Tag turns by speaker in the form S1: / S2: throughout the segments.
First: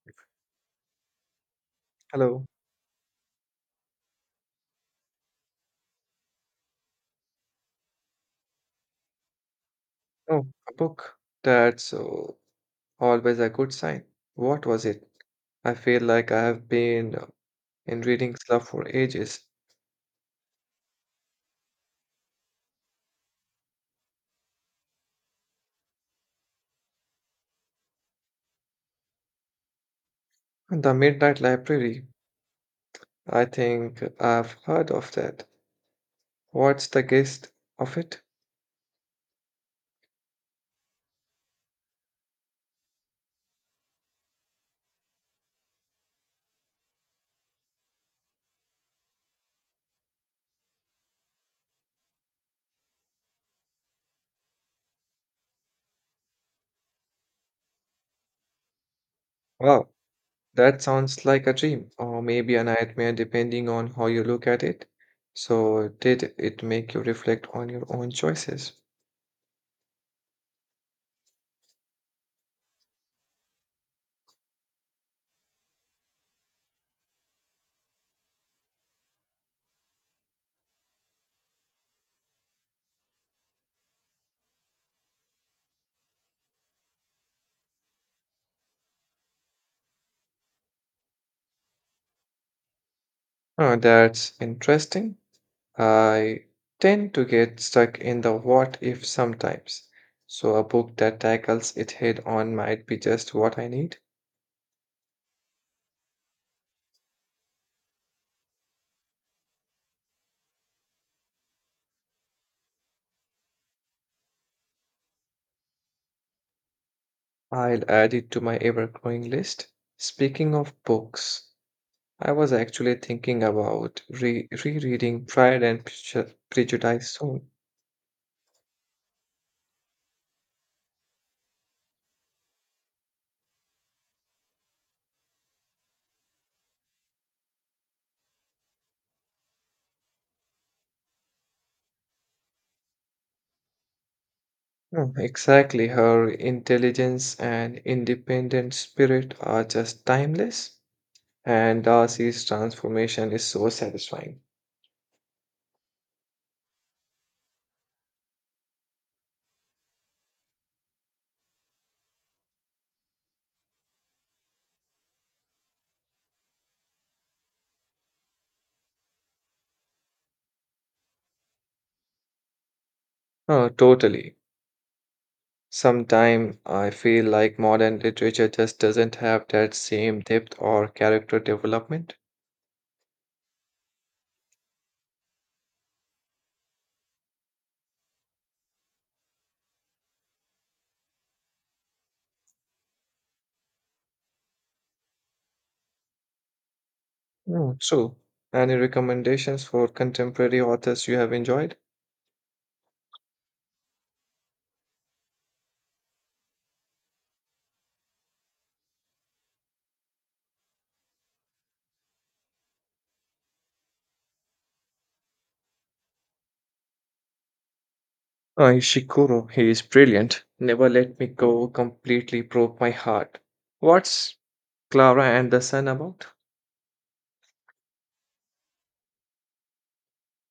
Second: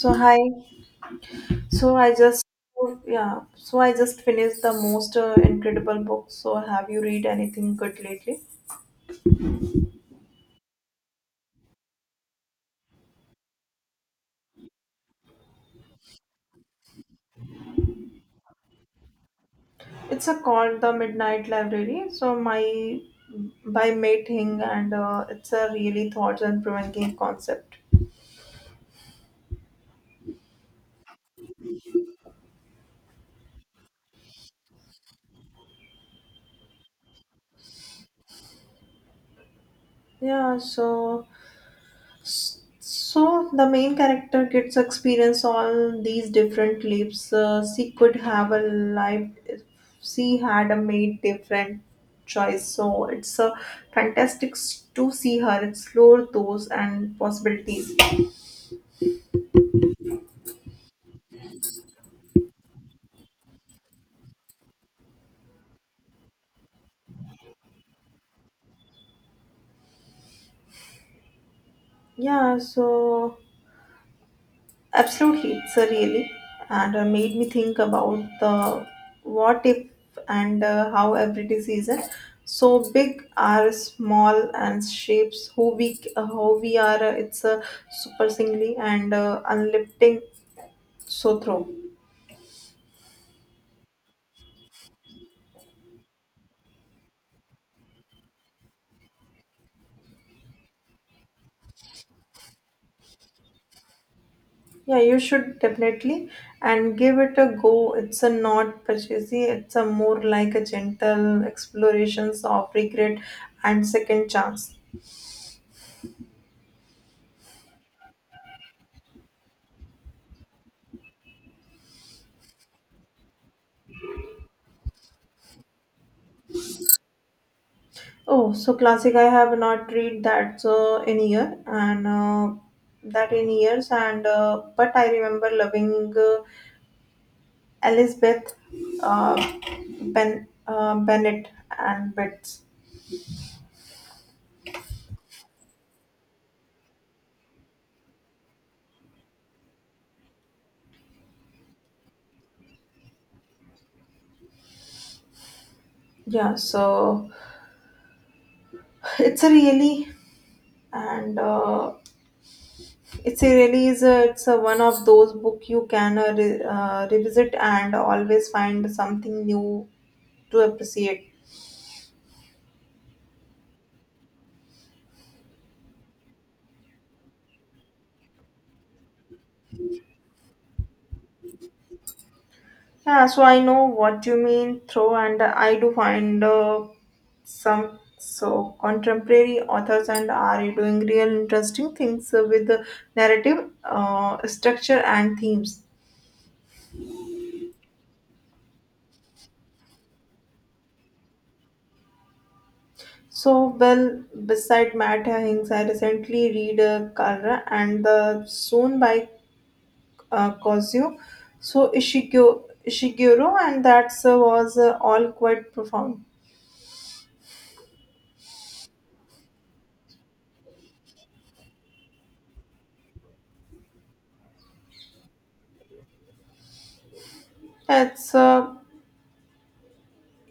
S1: So hi. So I just
S2: Hello.
S1: yeah. So I just finished the most incredible book. So have you read anything good lately?
S2: Oh, a book. That's always a good sign. What was it? I feel like I have been in reading club for ages.
S1: It's a called The Midnight Library. So my by Mate Hing and it's a really thought and provoking concept.
S2: The Midnight Library. I think I've heard of that. What's the gist of it?
S1: Yeah. So the main character gets experience all these different lives. She could have a life if she had a made different choice. So it's a to see her explore those and possibilities.
S2: Wow, that sounds like a dream or maybe a nightmare depending on how you look at it. So, did it make you reflect on your own choices?
S1: Yeah. So absolutely, it's a really and made me think about the what if and how every decision so big are small and shapes who we how we are it's a super singly and unlifting so through.
S2: Oh, that's interesting. I tend to get stuck in the what if sometimes, so a book that tackles it head on might be just what I need.
S1: Yeah, you should definitely and give it a go. It's a not purchasing, it's a more like a gentle explorations of regret and second chance.
S2: I'll add it to my ever growing list. Speaking of books, I was actually thinking about rereading Pride and Prejudice soon.
S1: Oh, so classic. I have not read that so in year and that in years and but I remember loving Elizabeth uh, Ben Bennett and Betts.
S2: Hmm, exactly, her intelligence and independent spirit are just timeless, and Darcy's transformation is so satisfying.
S1: Yeah, so it's a really and uh, it's a really it's a one of those book you can revisit and always find something new to appreciate.
S2: Oh, totally. Sometimes I feel like modern literature just doesn't have that same depth or character development.
S1: Yeah, so I know what you mean, through, and I do find some so contemporary authors and are doing real interesting things with the narrative structure and themes.
S2: Hmm, true. Any recommendations for contemporary authors you have enjoyed?
S1: So well, beside Matt Hings, I recently read Kara and the Soon by Kazuo, so Ishiguro, and that was all quite profound.
S2: Ishikuro, he is brilliant. Never Let Me Go completely broke my heart. What's Clara and the Sun about?
S1: It's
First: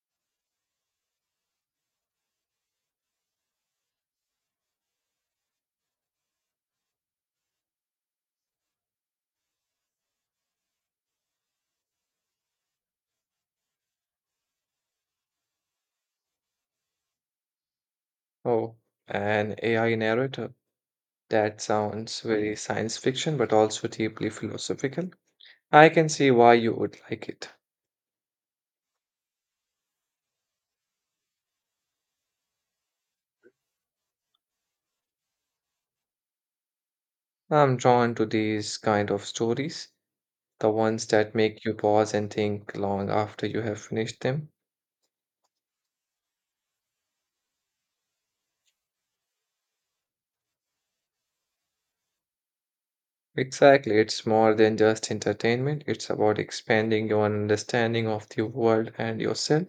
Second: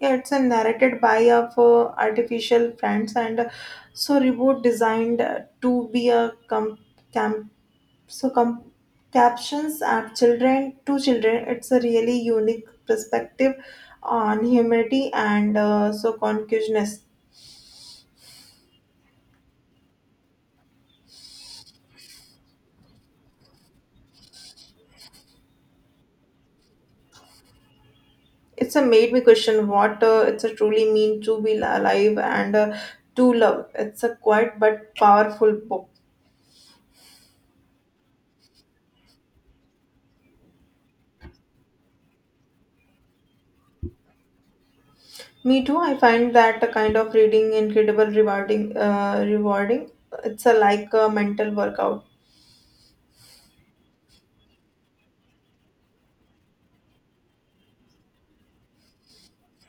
S1: Yeah, it's a narrated by of artificial friends and so reboot designed to be a camp so com- captions at children to children. It's a really unique perspective on humanity and so consciousness.
S2: Oh, an AI narrator. That sounds very science fiction, but also deeply philosophical. I can see why you would like it.
S1: It's a made me question what it's a truly mean to be alive and to love. It's a quiet but powerful book.
S2: I'm drawn to these kind of stories, the ones that make you pause and think long after you have finished them.
S1: Me too. I find that the kind of reading incredible rewarding. Rewarding. It's a like a mental workout.
S2: Exactly, it's more than just entertainment, it's about expanding your understanding of the world and yourself.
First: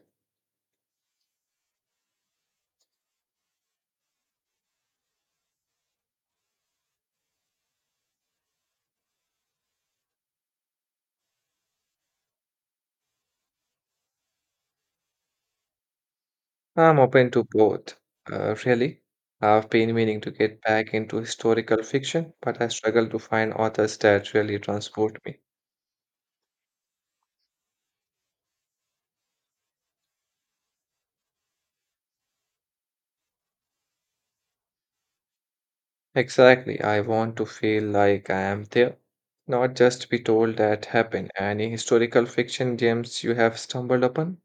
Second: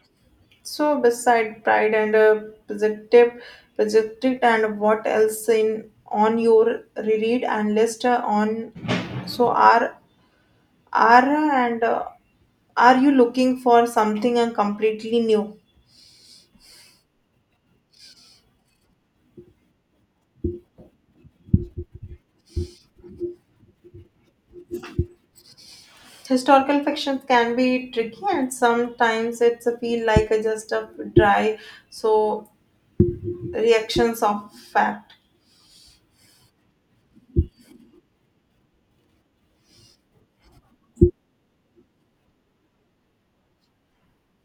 S1: So beside pride and positive, positive, and what else in on your reread and list on? So are are uh, and uh, are you looking for something completely new?
S2: I'm open to both, really. I've been meaning to get back into historical fiction, but I struggle to find authors that really transport me.
S1: Historical fiction can be tricky, and sometimes it's a feel like a just a dry so reactions of fact.
S2: Exactly. I want to feel like I am there, not just be told that happened. Any historical fiction gems you have stumbled upon?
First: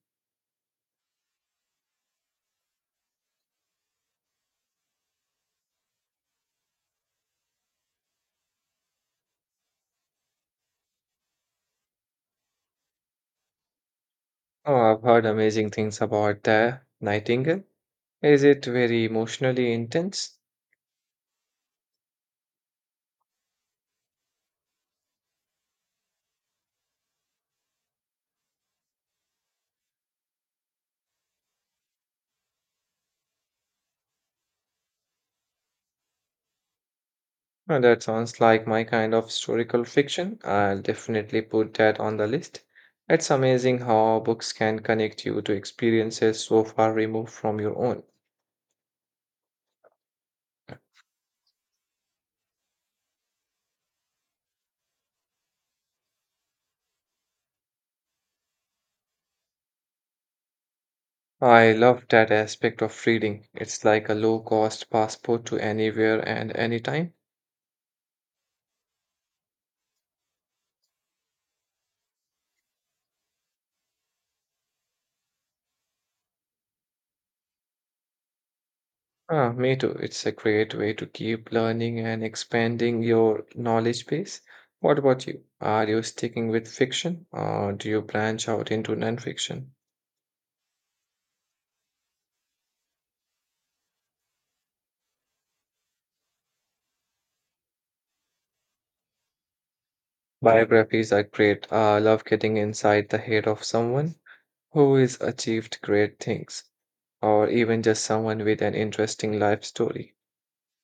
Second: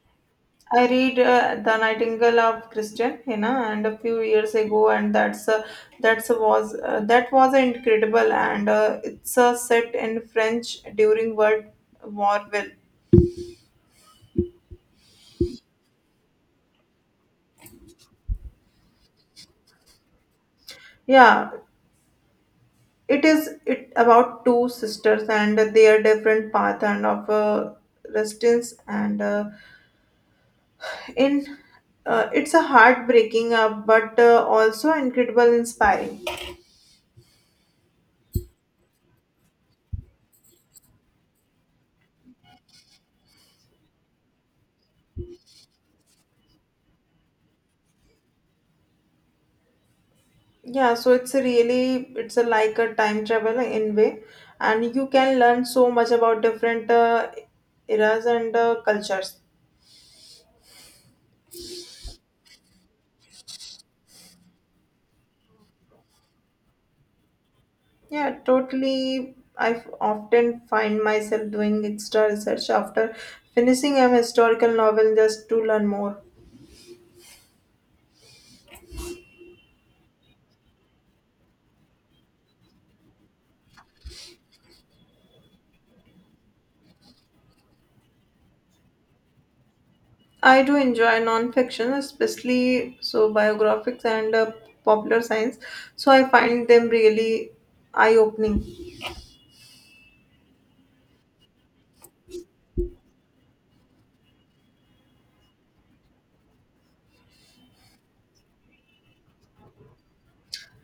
S1: I read The Nightingale of Christian Hena and a few years ago and that was incredible and it's set in French during World War well.
S2: Oh, I've heard amazing things about the Nightingale. Is it very emotionally intense?
S1: Yeah, it is. It about two sisters and their different path and of resistance and in it's a heartbreaking but also incredible inspiring.
S2: Oh, that sounds like my kind of historical fiction. I'll definitely put that on the list. It's amazing how books can connect you to experiences so far removed from your own.
S1: Yeah, so it's a really, it's a like a time travel in way, and you can learn so much about different eras and cultures.
S2: I love that aspect of reading. It's like a low-cost passport to anywhere and anytime.
S1: Yeah, totally. I often find myself doing extra research after finishing a historical novel just to learn more.
S2: Ah, me too. It's a great way to keep learning and expanding your knowledge base. What about you? Are you sticking with fiction or do you branch out into nonfiction?
S1: I do enjoy non-fiction, especially so biographics and popular science. So I find them really eye-opening.
S2: Biographies are great. I love getting inside the head of someone who has achieved great things, or even just someone with an interesting life story.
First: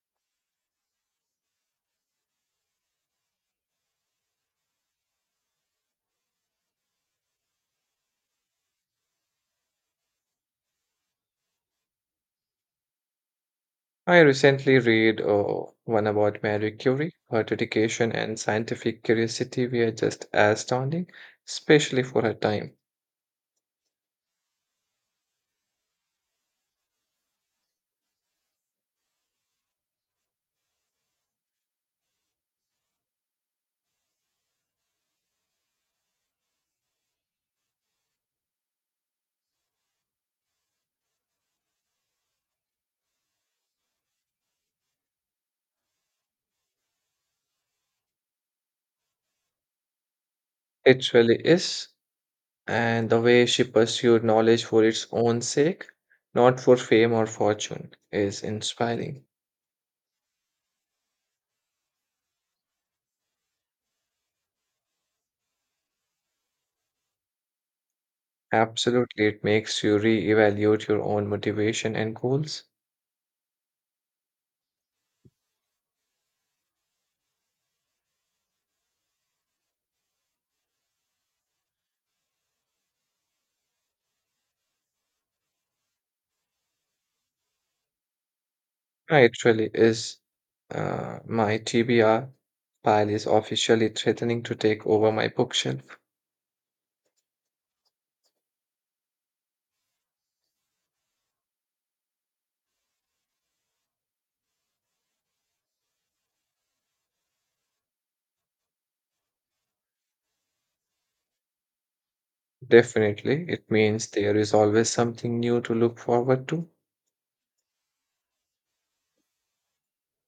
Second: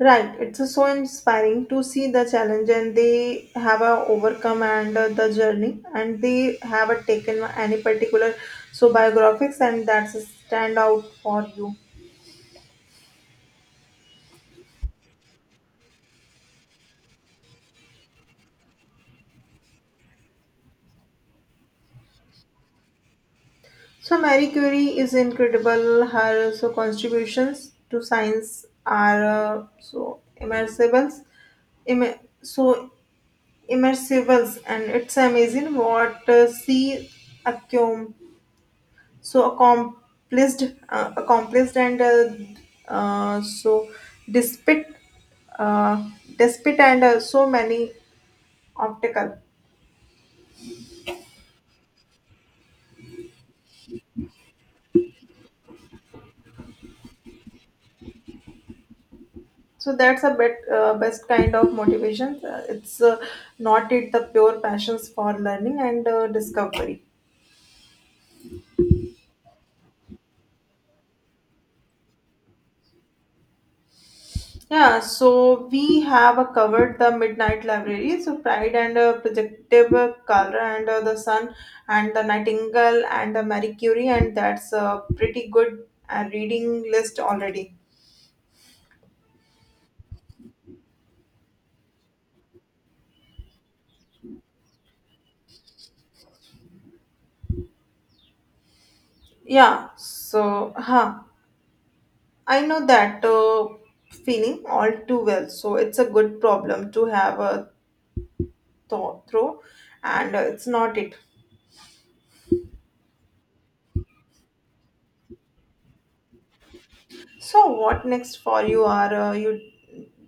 S1: Right, it's so inspiring to see the challenge and they have overcome and the journey and they have taken any particular so biographics and that's a stand out for you.
S2: I recently read one about Marie Curie. Her dedication and scientific curiosity were just astounding, especially for her time.
S1: So Marie Curie is incredible. Her so contributions to science are so immersible, Im- so immersible, and it's amazing what she accomplished. So accomplished and so despite uh, despite and so many obstacle.
S2: It really is. And the way she pursued knowledge for its own sake, not for fame or fortune, is inspiring.
S1: So that's a bit best kind of motivation, it's not it the pure passions for learning and discovery.
S2: Absolutely, it makes you re-evaluate your own motivation and goals.
S1: Yeah, so we have covered the Midnight Library, so Pride and Projective, Color and the Sun and the Nightingale and the Marie Curie, and that's a pretty good reading list already.
S2: Yeah, it really is. My TBR pile is officially threatening to take over my bookshelf.
S1: Yeah, so huh, I know that feeling all too well. So it's a good problem to have a thought through, and it's not it.
S2: Definitely, it means there is always something new to look forward to.
S1: So, what next for you? Are you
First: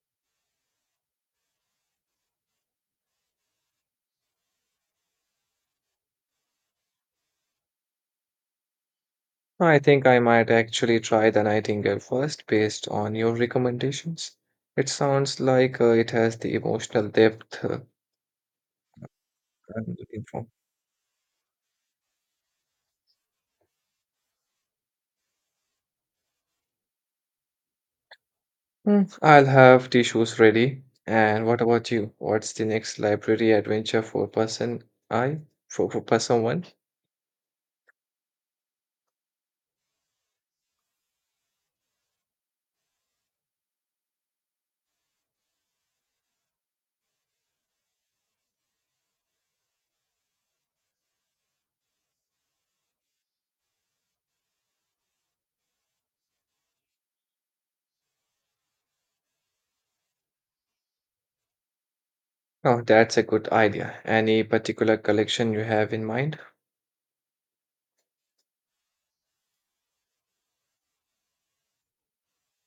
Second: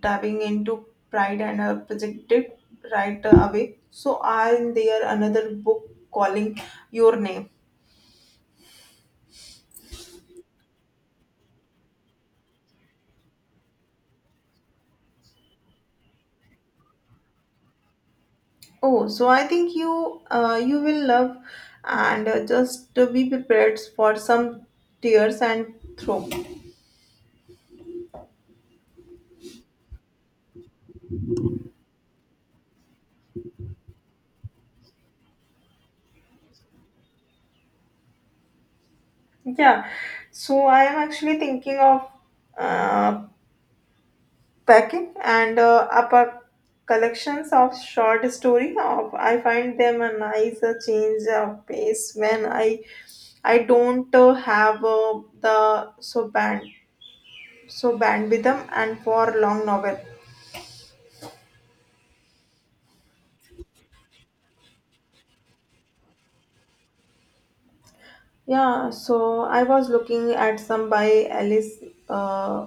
S1: diving into Pride and projected right away? So, are there another book calling your name?
S2: I think I might actually try the Nightingale first based on your recommendations. It sounds like it has the emotional depth
S1: Oh, so I think
S2: I'm looking for.
S1: you will love, and just be prepared for some tears and throw.
S2: Hmm, I'll have tissues ready. And what about you? What's the next library adventure for person I for person one?
S1: Yeah, so I am actually thinking of uh, packing and up a collections of short story of I find them a nice change of pace when i don't have the so band so band with them and for long novel.
S2: Oh, that's a good idea. Any particular collection you have in mind?
S1: Yeah, so I was looking at some by alice uh,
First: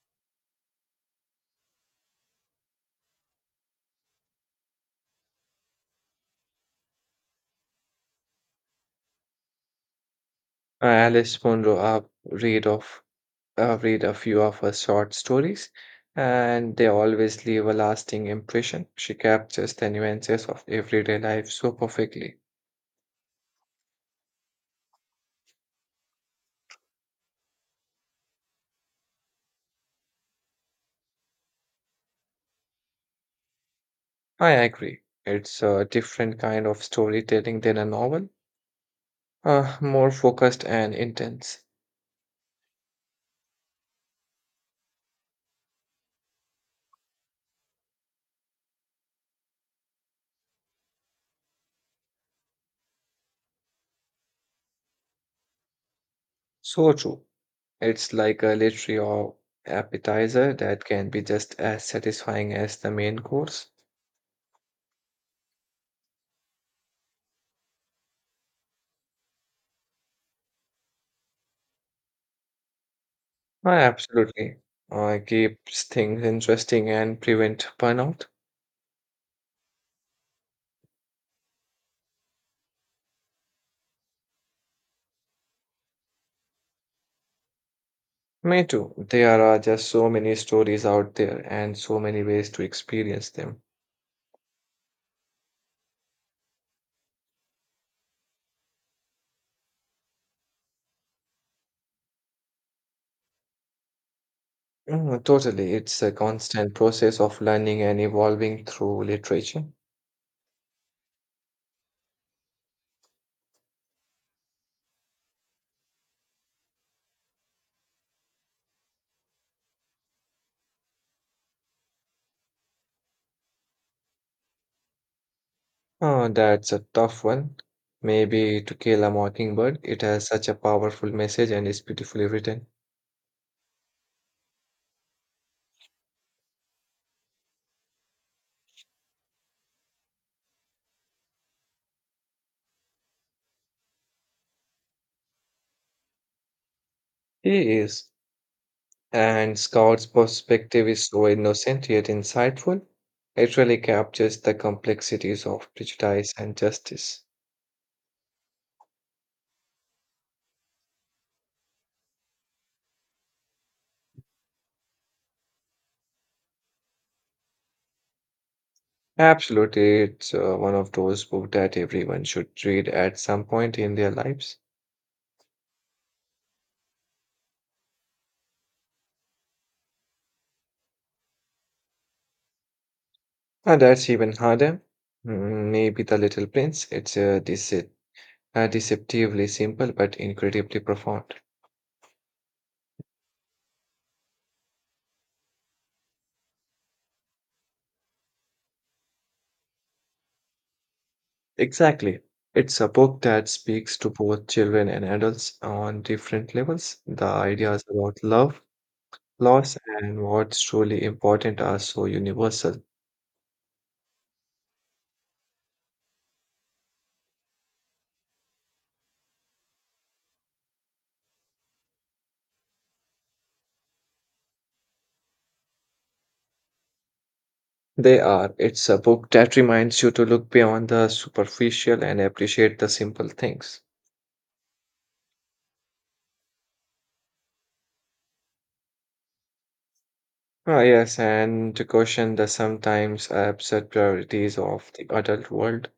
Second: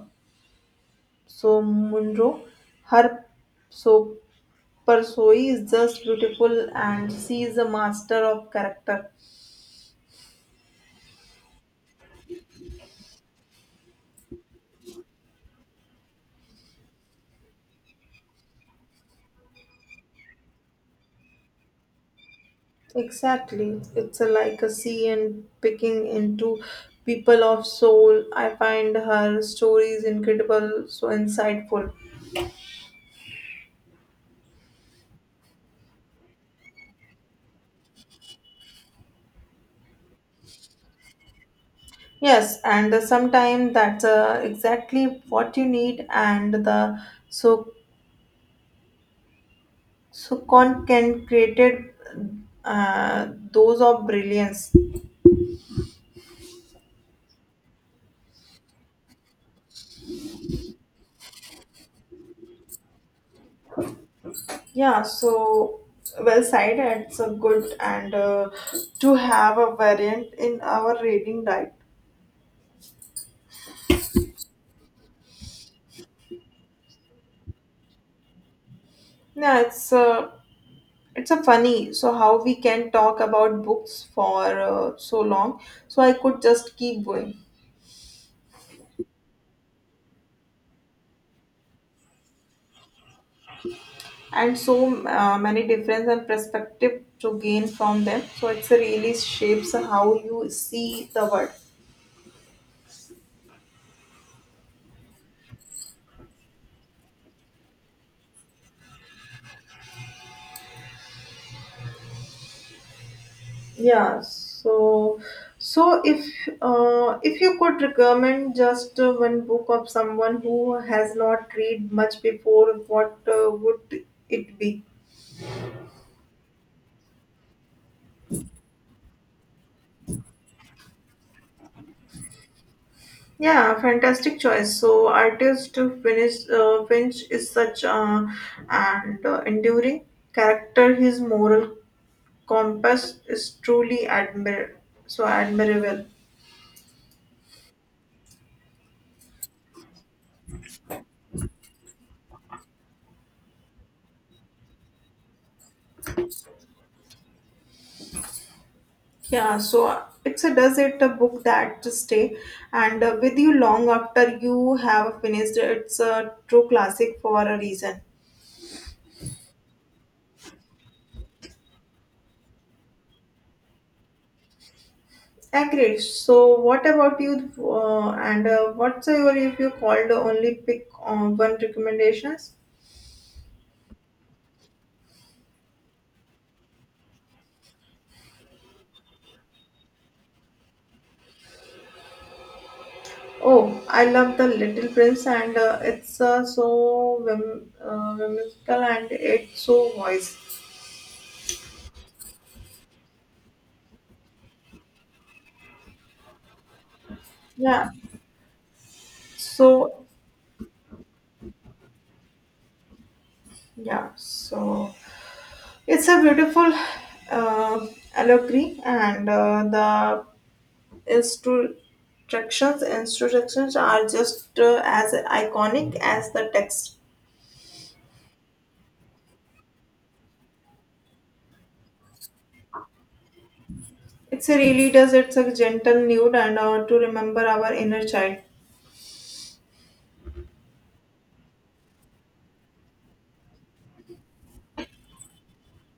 S1: so munro her so persoi is just beautiful and she is a master of character.
S2: Alice Munro, I've read a few of her short stories, and they always leave a lasting impression. She captures the nuances of everyday life so perfectly.
S1: Exactly. It's a, like a sea and picking into people of soul. I find her stories incredible, so insightful.
S2: I agree. It's a different kind of storytelling than a novel, more focused and intense.
S1: Yes, and sometimes that's exactly what you need, and the so so con can created those of brilliance.
S2: So true. It's like a literary or appetizer that can be just as satisfying as the main course.
S1: Yeah, so well said. It's a good and to have a variant in our reading diet.
S2: I absolutely. Keeps things interesting and prevent burnout.
S1: Yeah, it's a funny. So how we can talk about books for so long? So I could just keep going,
S2: Me too. There are just so many stories out there and so many ways to experience them.
S1: and so many difference and perspective to gain from them. So it's a really shapes how you see the world.
S2: Mm, totally. It's a constant process of learning and evolving through literature.
S1: Yeah. So if you could recommend just one book of someone who has not read much before, what would it be?
S2: Oh, that's a tough one. Maybe To Kill a Mockingbird. It has such a powerful message and is beautifully written.
S1: Yeah, fantastic choice. So, artist Finch is such an enduring character. His moral compass is truly admirable.
S2: He is. And Scott's perspective is so innocent yet insightful. It really captures the complexities of prejudice and justice.
S1: Yeah, so it's a does it a book that to stay and with you long after you have finished. It's a true classic for a reason.
S2: Absolutely, it's one of those books that everyone should read at some point in their lives.
S1: Agreed. So, what about you? And What's your if you called only pick one recommendations?
S2: And that's even harder. Mm, maybe The Little Prince. It's deceptively simple but incredibly profound.
S1: Oh, I love The Little Prince, and it's so whimsical and it's so wise.
S2: Exactly. It's a book that speaks to both children and adults on different levels. The ideas
S1: Yeah,
S2: about love, loss,
S1: so
S2: and what's truly important are so universal.
S1: yeah, so it's a beautiful uh, allegory, and the instructions are just as iconic as the text.
S2: They are. It's a book that reminds you to look beyond the superficial and appreciate the simple things.
S1: It really does. It's a gentle nude and to remember our inner child.
S2: Ah, yes, and to question the sometimes absurd priorities of the adult world.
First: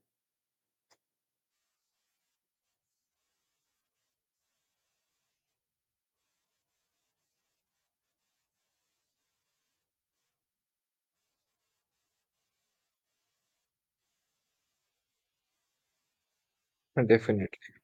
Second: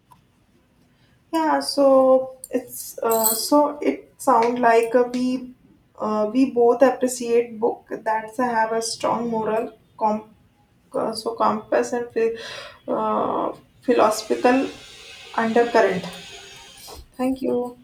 S1: Yeah, so it's so it sound like we both appreciate book that have a strong moral compass and uh, philosophical undercurrent. Thank
S2: Definitely.
S1: you.